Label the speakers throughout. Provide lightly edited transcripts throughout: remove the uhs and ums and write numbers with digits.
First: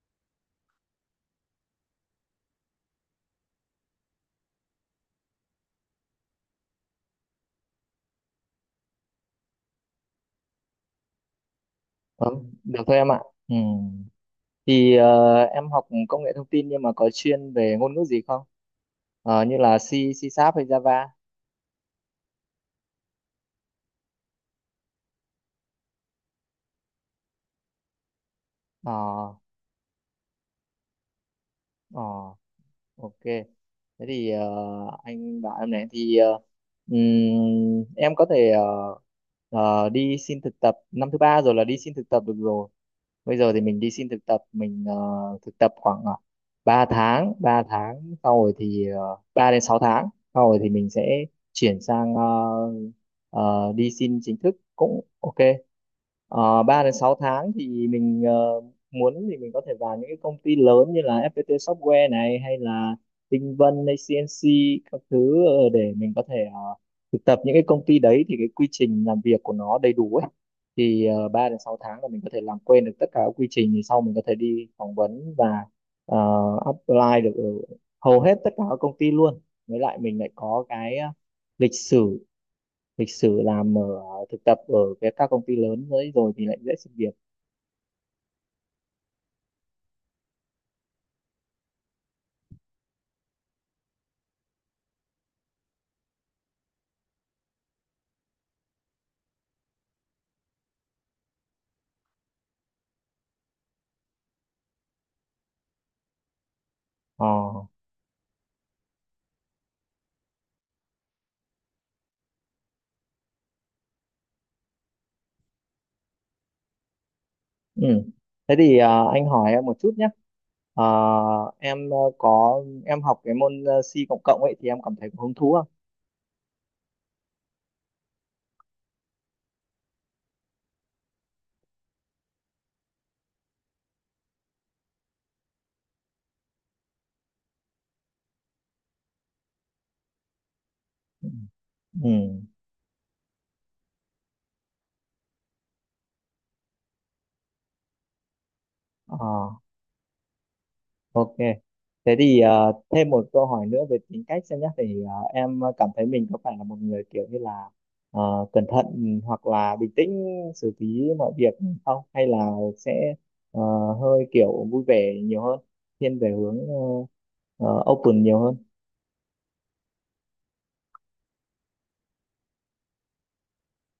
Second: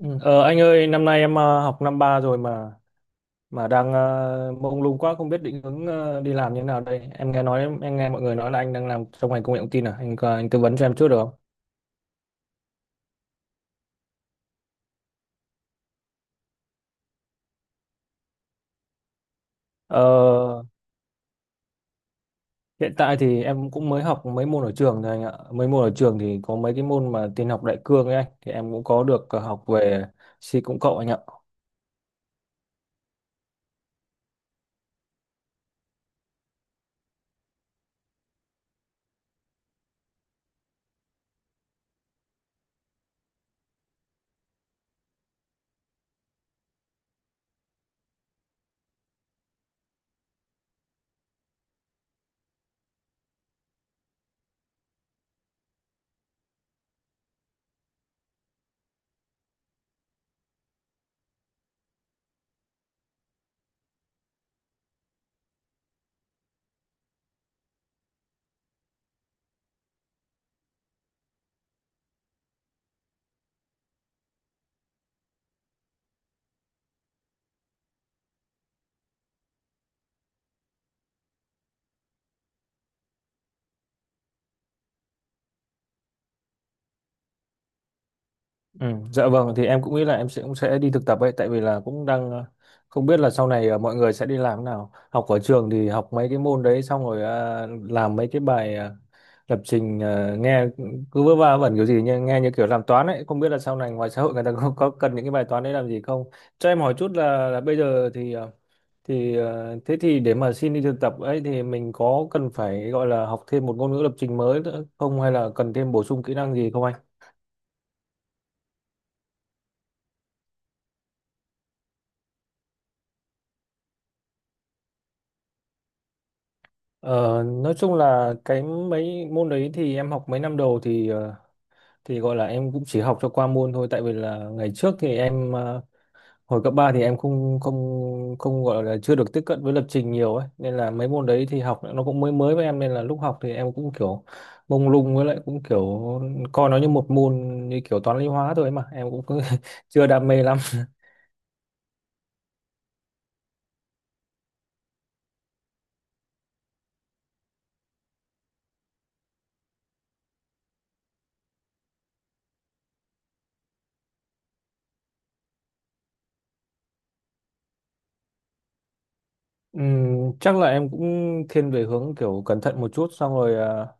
Speaker 1: Ừ. Ờ, anh ơi, năm nay em học năm ba rồi mà đang mông lung quá, không biết định hướng đi làm như thế nào đây. Em nghe nói em nghe mọi người nói là anh đang làm trong ngành công nghệ thông tin à? Anh tư vấn cho em chút được không?
Speaker 2: Vâng, được thôi em ạ. Ừ. Thì em học công nghệ thông tin nhưng mà có chuyên về ngôn ngữ gì không? Như là C, C Sharp
Speaker 1: Ờ,
Speaker 2: hay Java?
Speaker 1: hiện tại thì em cũng mới học mấy môn ở trường thôi anh ạ. Mấy môn ở trường thì có mấy cái môn mà tin học đại cương ấy anh, thì em cũng
Speaker 2: Ờ,
Speaker 1: có được học về C cộng cộng anh ạ.
Speaker 2: ờ, ok. Thế thì anh bảo em này thì em có thể đi xin thực tập năm thứ ba rồi là đi xin thực tập được rồi. Bây giờ thì mình đi xin thực tập mình thực tập khoảng 3 tháng 3 tháng sau rồi thì 3 đến 6 tháng sau rồi thì mình sẽ chuyển sang ờ, đi xin chính thức cũng ok. 3 đến 6 tháng thì mình muốn thì mình có thể vào những cái công ty lớn như là FPT Software này hay là Tinh Vân hay CNC các thứ, để mình có thể thực tập những cái công ty đấy thì cái quy trình làm việc của nó đầy đủ ấy. Thì 3 đến 6 tháng là mình có thể làm quen được tất cả các quy trình thì sau mình có thể đi phỏng vấn và ờ, apply được ở hầu hết tất cả các công ty luôn. Với lại mình lại có cái lịch sử lịch sử làm ở thực tập ở cái các công ty lớn đấy rồi thì lại dễ xin việc.
Speaker 1: Ừ, dạ vâng, thì em cũng nghĩ là em sẽ cũng sẽ đi thực tập ấy, tại vì là cũng đang không biết là sau này mọi người sẽ đi làm thế nào. Học ở trường thì học mấy cái môn đấy xong rồi làm mấy cái bài lập trình, nghe cứ vớ va vẩn kiểu gì, nhưng nghe như kiểu làm toán ấy, không biết là sau này ngoài xã hội người ta có cần những cái bài toán đấy làm gì không. Cho em hỏi chút
Speaker 2: Ờ.
Speaker 1: là bây giờ thế thì để mà xin đi thực tập ấy thì mình có cần phải gọi là học thêm một ngôn ngữ lập trình mới nữa không, hay là cần thêm bổ sung kỹ năng gì không anh?
Speaker 2: Ừ. Thế thì anh hỏi em một chút nhé. Ờ. Em có em học cái môn C cộng cộng ấy thì em cảm thấy có hứng thú không?
Speaker 1: Ờ, nói chung là cái mấy môn đấy thì em học mấy năm đầu thì gọi là em cũng chỉ học cho qua môn thôi, tại vì là ngày trước thì em hồi cấp 3 thì em không không không gọi là chưa được tiếp cận với lập trình nhiều ấy, nên là mấy môn
Speaker 2: Ừ.
Speaker 1: đấy thì học nó
Speaker 2: Ừ.
Speaker 1: cũng mới mới với em, nên là lúc học thì em cũng kiểu mông lung, với lại cũng kiểu coi nó như một môn như kiểu toán lý hóa thôi ấy mà, em cũng cứ
Speaker 2: Ờ.
Speaker 1: chưa đam mê lắm.
Speaker 2: Ok. Thế thì thêm một câu hỏi nữa về tính cách xem nhé. Thì em cảm thấy mình có phải là một người kiểu như là cẩn thận hoặc là bình tĩnh xử lý mọi việc không? Hay là sẽ ờ, hơi kiểu vui vẻ nhiều hơn, thiên về hướng open nhiều hơn?
Speaker 1: Chắc là em cũng thiên về hướng kiểu cẩn thận một chút, xong rồi ờ,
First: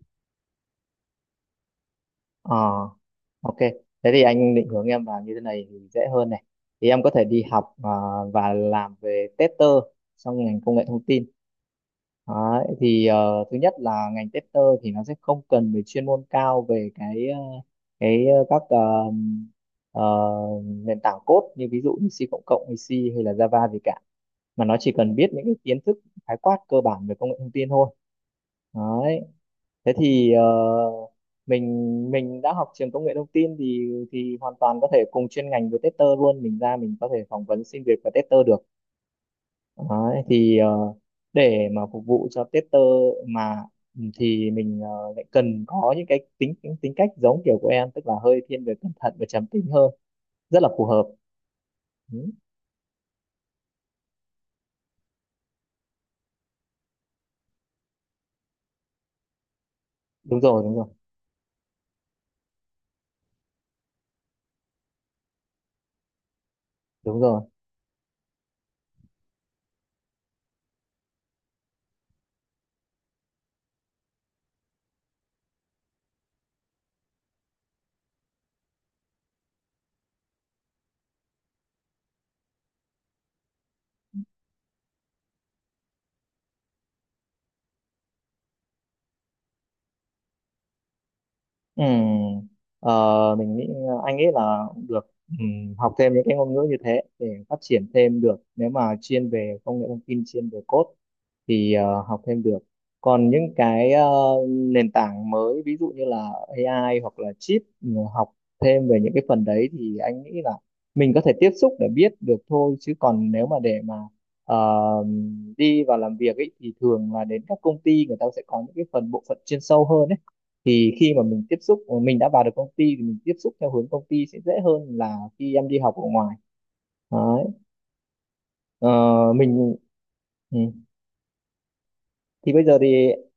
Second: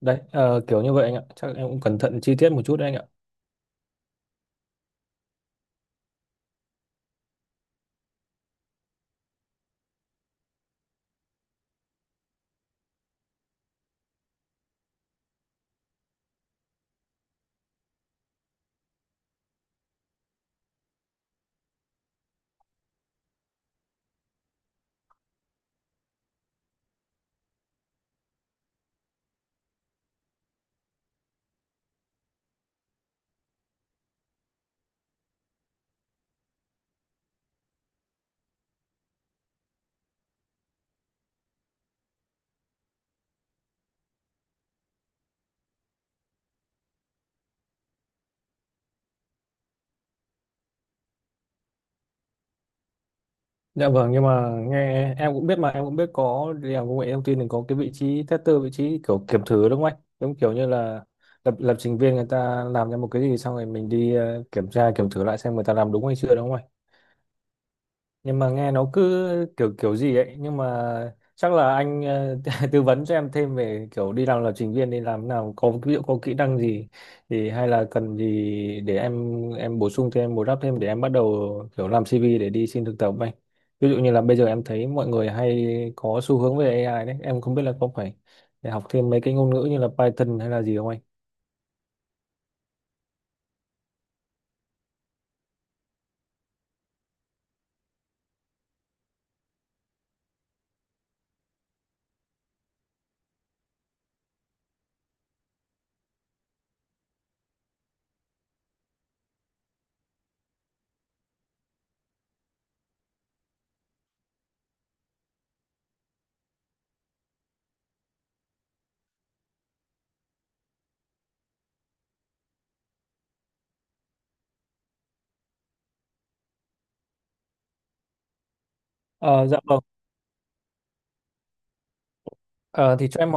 Speaker 1: đấy, ờ, kiểu như vậy anh ạ. Chắc em cũng cẩn thận chi tiết
Speaker 2: Ờ,
Speaker 1: một chút đấy anh ạ.
Speaker 2: ok. Thế thì anh định hướng em vào như thế này thì dễ hơn này. Thì em có thể đi học và làm về tester trong ngành công nghệ thông tin. Đấy, thì thứ nhất là ngành tester thì nó sẽ không cần về chuyên môn cao về cái ờ, các ờ, ờ, nền tảng code như ví dụ như C cộng cộng hay C hay là Java gì cả, mà nó chỉ cần biết những cái kiến thức khái quát cơ bản về công nghệ thông tin thôi. Đấy, thế thì mình mình đã học trường công nghệ thông tin thì hoàn toàn có thể cùng chuyên ngành với tester luôn. Mình ra mình có thể phỏng vấn xin việc và tester được. Đấy, thì để mà phục vụ cho tester mà, ừ, thì mình lại cần có những cái tính tính tính cách giống kiểu của em, tức là hơi thiên về cẩn thận và trầm tính hơn, rất là phù hợp. Ừ.
Speaker 1: Dạ vâng, nhưng mà nghe em cũng biết, mà em cũng biết có đi làm công nghệ thông tin thì có cái vị trí tester, vị trí kiểu kiểm thử đúng không anh? Giống
Speaker 2: đúng
Speaker 1: kiểu
Speaker 2: rồi
Speaker 1: như
Speaker 2: đúng rồi
Speaker 1: là lập lập trình viên người ta làm ra một cái gì xong rồi mình đi kiểm tra, kiểm thử lại xem người ta làm đúng hay chưa, đúng không anh?
Speaker 2: đúng rồi.
Speaker 1: Nhưng mà nghe nó cứ kiểu kiểu gì ấy, nhưng mà chắc là anh ờ, tư vấn cho em thêm về kiểu đi làm lập trình viên, đi làm nào có ví dụ, có kỹ năng gì, thì hay là cần gì để em bổ sung thêm, bù đắp thêm để em bắt đầu kiểu làm CV để đi xin thực tập ấy. Ví dụ như là bây giờ em thấy mọi người hay có xu hướng về AI đấy, em không biết là có phải để học thêm mấy cái ngôn ngữ như là Python hay là gì không anh?
Speaker 2: Ừ. Ờ, anh nghĩ là được. Ừ, học thêm những cái ngôn ngữ như thế để phát triển thêm được, nếu mà chuyên về công nghệ thông tin chuyên về code thì học thêm được. Còn những cái nền tảng mới ví dụ như là AI hoặc là chip, ừ, học thêm về những cái phần đấy thì anh nghĩ là mình có thể tiếp xúc để biết được thôi, chứ còn nếu mà để mà ờ, đi vào làm việc ấy thì thường là đến các công ty người ta sẽ có những cái phần bộ phận chuyên sâu hơn ấy. Thì khi mà mình tiếp xúc mình đã vào được công ty thì mình tiếp xúc theo hướng công ty sẽ dễ hơn là khi em đi học ở ngoài. Đấy. Ờ,
Speaker 1: Ờ dạ
Speaker 2: mình,
Speaker 1: vâng.
Speaker 2: ừ, thì bây giờ
Speaker 1: ờ,
Speaker 2: thì
Speaker 1: thì cho em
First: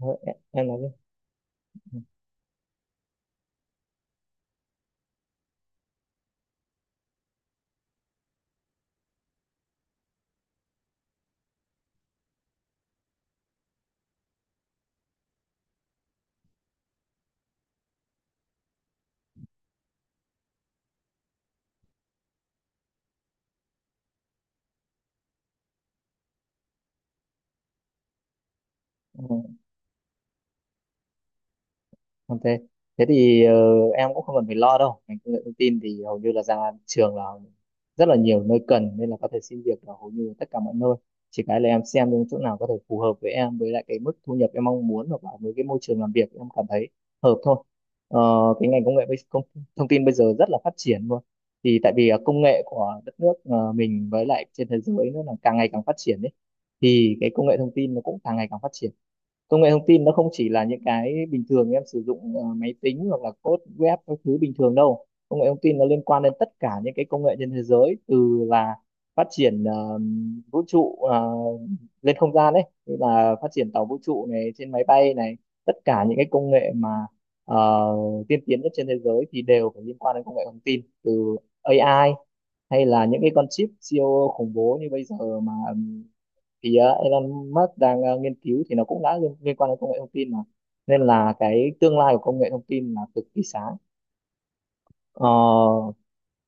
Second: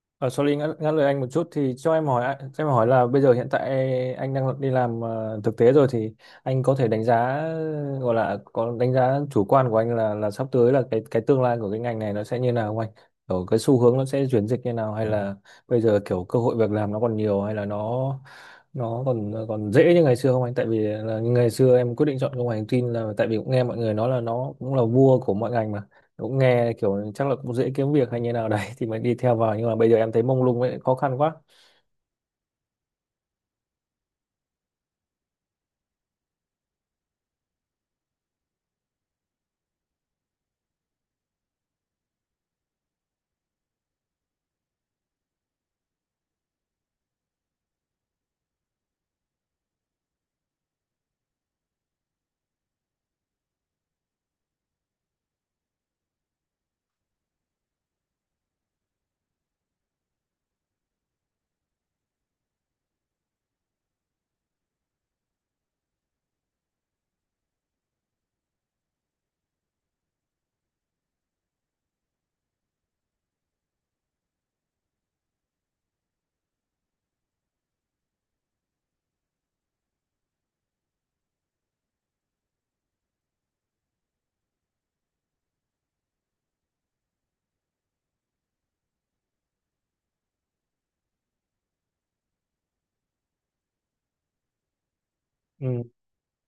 Speaker 2: ờ,
Speaker 1: Ờ, sorry
Speaker 2: em nói đi.
Speaker 1: ngắt lời anh một chút, thì cho em hỏi ạ- cho em hỏi là bây giờ hiện tại anh đang đi làm thực tế rồi, thì anh có thể đánh giá gọi là có đánh giá chủ quan của anh là sắp tới là cái tương lai của cái ngành này nó sẽ như nào không anh? Kiểu cái xu hướng nó sẽ chuyển dịch như nào, hay là bây giờ kiểu cơ hội việc làm nó còn nhiều, hay là nó còn, còn dễ như ngày xưa không anh? Tại vì là ngày xưa em quyết định chọn công nghệ thông tin là tại vì cũng nghe mọi người nói là nó cũng là vua của mọi ngành mà, cũng nghe kiểu chắc là cũng dễ kiếm việc hay như nào đấy thì mới đi
Speaker 2: Ừ.
Speaker 1: theo vào, nhưng mà bây giờ em thấy mông lung ấy, khó khăn quá.
Speaker 2: Ok. Thế thì em cũng không cần phải lo đâu. Ngành công nghệ thông tin thì hầu như là ra trường là rất là nhiều nơi cần, nên là có thể xin việc ở hầu như tất cả mọi nơi. Chỉ cái là em xem những chỗ nào có thể phù hợp với em, với lại cái mức thu nhập em mong muốn hoặc là với cái môi trường làm việc em cảm thấy hợp thôi. Ờ, cái ngành công nghệ công, thông tin bây giờ rất là phát triển luôn. Thì tại vì công nghệ của đất nước mình với lại trên thế giới nó là càng ngày càng phát triển đấy. Thì cái công nghệ thông tin nó cũng càng ngày càng phát triển. Công nghệ thông tin nó không chỉ là những cái bình thường em sử dụng máy tính hoặc là code web các thứ bình thường đâu. Công nghệ thông tin nó liên quan đến tất cả những cái công nghệ trên thế giới, từ là phát triển vũ trụ, lên không gian ấy, như là phát triển tàu vũ trụ này, trên máy bay này, tất cả những cái công nghệ mà ờ, tiên tiến nhất trên thế giới thì đều phải liên quan đến công nghệ thông tin. Từ AI hay là những cái con chip siêu khủng bố như bây giờ mà thì Elon Musk đang nghiên cứu thì nó cũng đã liên quan đến công nghệ thông tin mà, nên là cái tương lai của công nghệ thông tin là cực kỳ sáng. Ờ.
Speaker 1: Ừ.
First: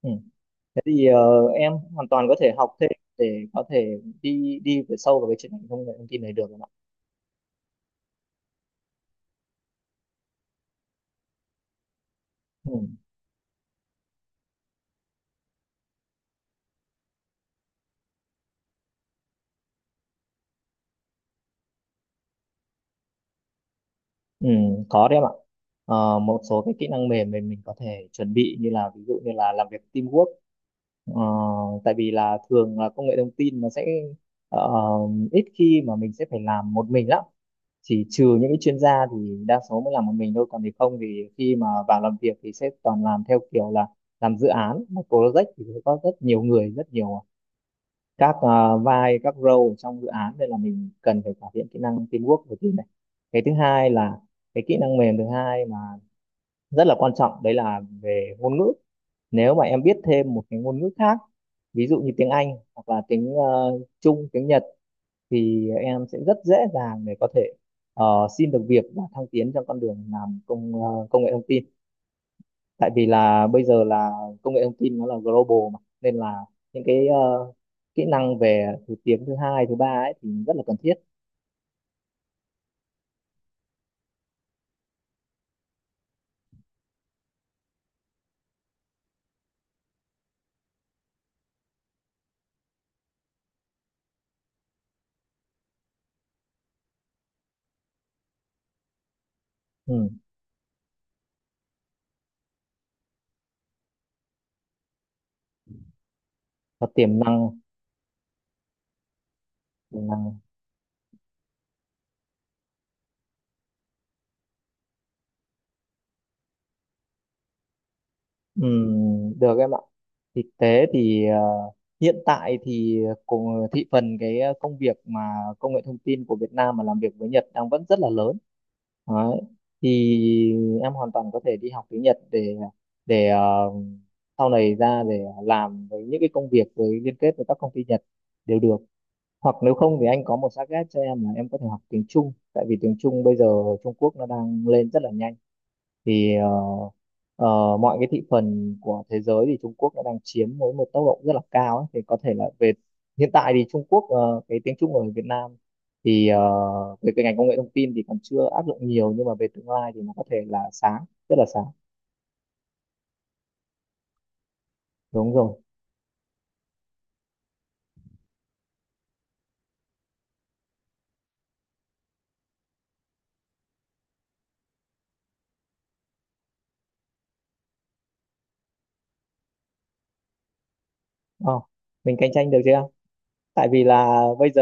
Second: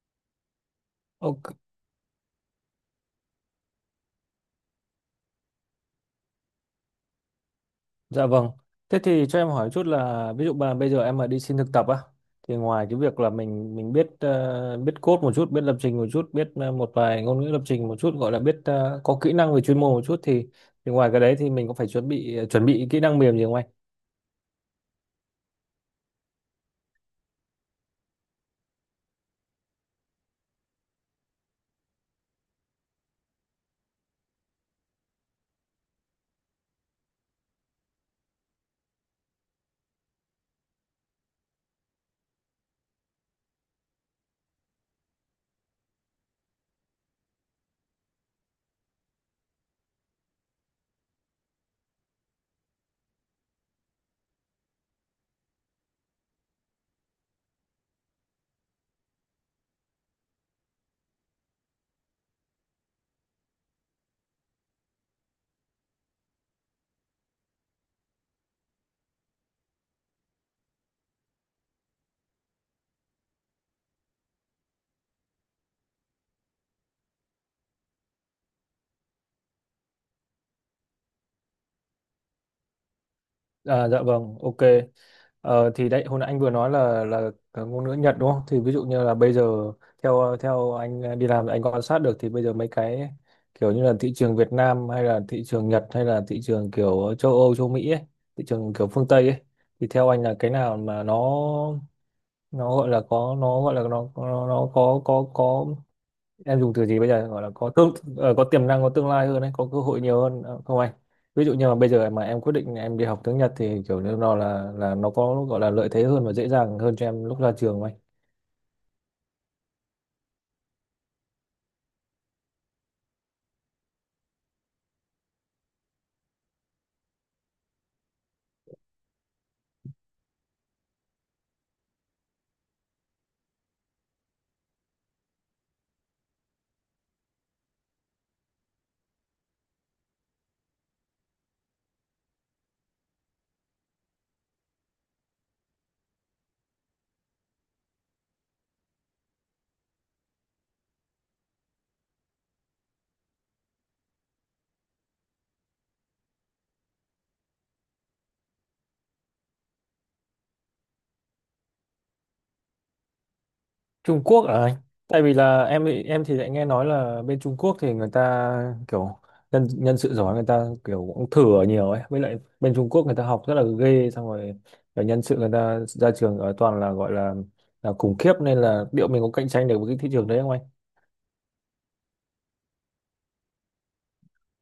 Speaker 2: Ừ. Thế thì
Speaker 1: Ok.
Speaker 2: em hoàn toàn có thể học thêm để có thể đi đi về sâu vào cái chuyên ngành công nghệ thông tin này được em ạ.
Speaker 1: Dạ vâng, thế thì cho em hỏi chút là ví dụ mà bây giờ em mà đi xin thực tập á, thì
Speaker 2: Ừ.
Speaker 1: ngoài cái việc là mình biết ờ, biết code một chút, biết lập trình một chút, biết một vài ngôn ngữ lập trình một chút, gọi là biết có kỹ năng về chuyên môn một chút, thì ngoài cái đấy thì mình có phải chuẩn bị chuẩn bị kỹ năng mềm gì không anh?
Speaker 2: Ừ, có đấy em ạ. Một số cái kỹ năng mềm mình có thể chuẩn bị, như là ví dụ như là làm việc teamwork. Ờ, tại vì là thường là công nghệ thông tin nó sẽ ờ, ít khi mà mình sẽ phải làm một mình lắm. Thì trừ những cái chuyên gia thì đa số mới làm một mình thôi, còn thì không thì khi mà vào làm việc thì sẽ toàn làm theo kiểu là làm dự án, một project thì sẽ có rất nhiều người, rất nhiều các ờ, vai các role ở trong dự án, nên là mình cần phải cải thiện kỹ năng teamwork đầu tiên này. Cái thứ hai là cái kỹ năng mềm thứ hai mà rất là quan trọng, đấy là về ngôn ngữ. Nếu mà em biết thêm một cái ngôn ngữ khác, ví dụ như tiếng Anh hoặc là tiếng Trung, tiếng Nhật thì em sẽ rất dễ dàng để có thể ờ, xin được việc và thăng tiến trong con đường làm công nghệ thông tin. Tại vì là bây giờ là công nghệ thông tin nó là global mà, nên là những cái kỹ năng về thứ tiếng thứ hai thứ ba ấy thì rất là cần thiết.
Speaker 1: À, dạ vâng, ok. Ờ, thì đấy hồi nãy anh vừa nói là cái ngôn ngữ Nhật đúng không? Thì ví dụ như là bây giờ theo theo anh à, đi làm anh quan sát được, thì bây giờ mấy cái kiểu như là thị trường Việt Nam, hay là thị trường Nhật, hay là thị trường kiểu châu Âu, châu Mỹ ấy, thị trường kiểu phương Tây ấy, thì
Speaker 2: Ừ.
Speaker 1: theo anh là cái nào mà nó gọi là có, nó gọi là nó có em dùng từ
Speaker 2: Và
Speaker 1: gì bây
Speaker 2: tiềm
Speaker 1: giờ, gọi là
Speaker 2: năng,
Speaker 1: có tương ờ, có tiềm năng, có tương lai hơn đấy, có cơ hội
Speaker 2: tiềm
Speaker 1: nhiều
Speaker 2: năng
Speaker 1: hơn ờ, không anh? Ví dụ như mà bây giờ mà em quyết định em đi học tiếng Nhật thì kiểu như nó là nó có gọi là lợi thế hơn và dễ dàng hơn cho em lúc ra trường không anh?
Speaker 2: ừ, được em ạ. Thực tế thì hiện tại thì cùng thị phần cái công việc mà công nghệ thông tin của Việt Nam mà làm việc với Nhật đang vẫn rất là lớn. Đấy. Thì em hoàn toàn có thể đi học tiếng Nhật để để ờ, sau này ra để làm với những cái công việc với liên kết với các công ty Nhật đều được. Hoặc nếu không thì anh có một target cho em là em có thể học tiếng Trung, tại vì tiếng Trung bây giờ, Trung Quốc nó đang lên rất là nhanh. Thì ờ, mọi cái thị phần của thế giới thì Trung Quốc đã đang chiếm với một tốc độ rất là cao ấy. Thì có thể là về hiện tại thì Trung Quốc, cái tiếng Trung ở Việt Nam thì về cái ngành công nghệ thông tin thì còn chưa áp dụng nhiều, nhưng mà về tương lai thì nó có thể là sáng, rất là sáng.
Speaker 1: Trung Quốc à anh? Tại
Speaker 2: Đúng
Speaker 1: vì
Speaker 2: rồi.
Speaker 1: là em thì lại nghe nói là bên Trung Quốc thì người ta kiểu nhân nhân sự giỏi người ta kiểu cũng thử ở nhiều ấy, với lại bên Trung Quốc người ta học rất là ghê, xong rồi kiểu nhân sự người ta ra trường ở toàn là gọi là khủng khiếp, nên là liệu mình có cạnh tranh được với cái thị trường đấy không anh?
Speaker 2: Ờ, mình cạnh tranh được chưa, tại vì là bây giờ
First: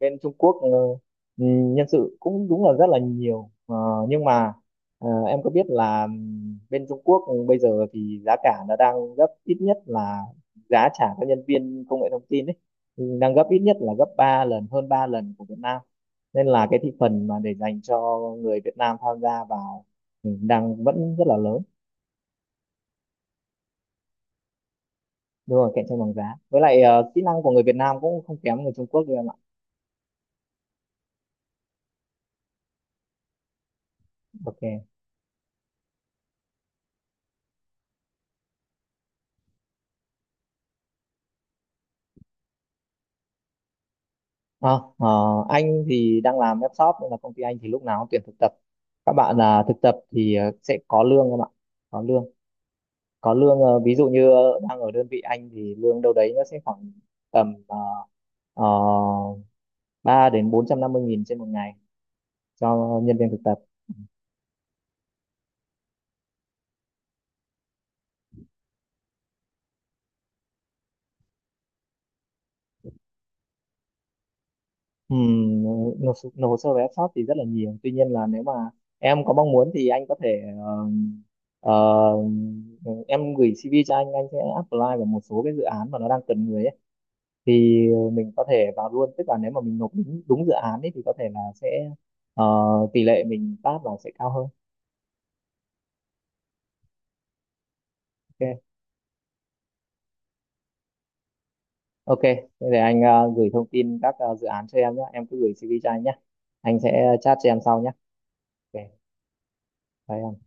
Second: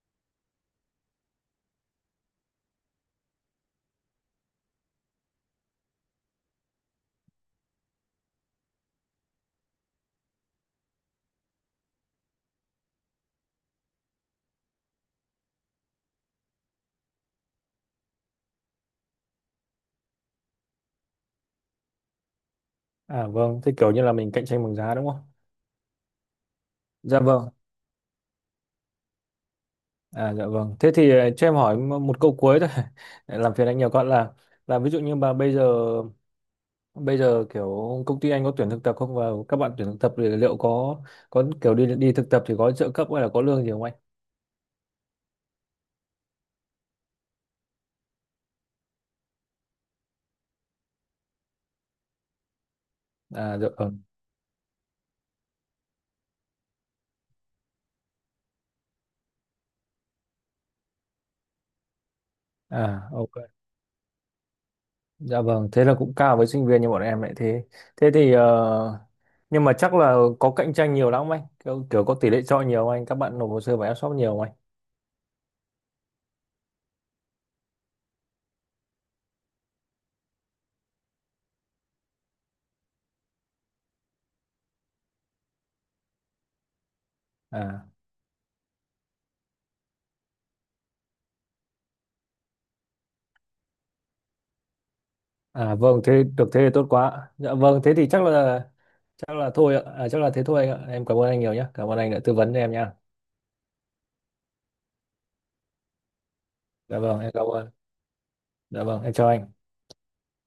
Speaker 2: bên Trung Quốc ừ, nhân sự cũng đúng là rất là nhiều. Ờ, nhưng mà em có biết là bên Trung Quốc bây giờ thì giá cả nó đang gấp ít nhất là, giá trả cho nhân viên công nghệ thông tin ấy, ừ, đang gấp ít nhất là gấp 3 lần, hơn 3 lần của Việt Nam. Nên là cái thị phần mà để dành cho người Việt Nam tham gia vào, ừ, đang vẫn rất là lớn.
Speaker 1: À vâng, thế kiểu như là mình cạnh tranh bằng giá đúng không?
Speaker 2: Đúng rồi, cạnh tranh bằng giá, với lại
Speaker 1: Dạ
Speaker 2: kỹ năng
Speaker 1: vâng.
Speaker 2: của người Việt Nam cũng không kém người Trung Quốc đâu em ạ.
Speaker 1: À dạ vâng. Thế thì ờ, cho em hỏi một câu cuối thôi. Để làm phiền anh nhiều con là, là
Speaker 2: Ok.
Speaker 1: ví dụ như bây giờ, bây giờ kiểu công ty anh có tuyển thực tập không, và các bạn tuyển thực tập thì liệu có kiểu đi đi thực tập thì có trợ cấp hay là có lương gì không anh?
Speaker 2: À, ờ, anh thì đang làm web shop nên là công ty anh thì lúc nào cũng tuyển thực tập. Các bạn là thực tập thì sẽ có lương không ạ? Có lương. Có
Speaker 1: À
Speaker 2: lương,
Speaker 1: dạ
Speaker 2: ví
Speaker 1: vâng.
Speaker 2: dụ như đang ở đơn vị anh thì lương đâu đấy nó sẽ khoảng tầm uh, 3 đến 450.000 trên một ngày cho
Speaker 1: À
Speaker 2: nhân viên
Speaker 1: ok.
Speaker 2: thực tập.
Speaker 1: Dạ vâng, thế là cũng cao với sinh viên như bọn em lại thế. Thế thì ờ, nhưng mà chắc là có cạnh tranh nhiều lắm không anh? Kiểu có tỷ lệ chọi nhiều không anh? Các bạn nộp hồ sơ vào em shop nhiều không anh?
Speaker 2: Ừm, nộp hồ sơ về web shop thì rất là nhiều. Tuy nhiên là nếu mà em có mong muốn thì anh có thể ờ, em gửi CV cho anh sẽ apply vào một số cái dự án mà nó đang cần người ấy. Thì
Speaker 1: À.
Speaker 2: mình có thể vào luôn, tức là nếu mà mình nộp đúng dự án ấy thì có thể là sẽ, ờ, tỷ lệ mình pass là sẽ cao hơn.
Speaker 1: À vâng, thế được, thế thì tốt quá. Dạ vâng, thế thì
Speaker 2: Ok.
Speaker 1: chắc là thôi ạ. À, chắc là thế thôi anh ạ. Em cảm ơn anh nhiều nhé. Cảm ơn anh
Speaker 2: Ok,
Speaker 1: đã tư
Speaker 2: thế
Speaker 1: vấn cho em
Speaker 2: để
Speaker 1: nha.
Speaker 2: anh gửi thông tin các dự án cho em nhé, em cứ gửi CV cho anh nhé, anh
Speaker 1: Dạ
Speaker 2: sẽ
Speaker 1: vâng, em
Speaker 2: chat
Speaker 1: cảm
Speaker 2: cho em
Speaker 1: ơn.
Speaker 2: sau nhé. Ok,
Speaker 1: Dạ vâng, em chào anh.
Speaker 2: bye em.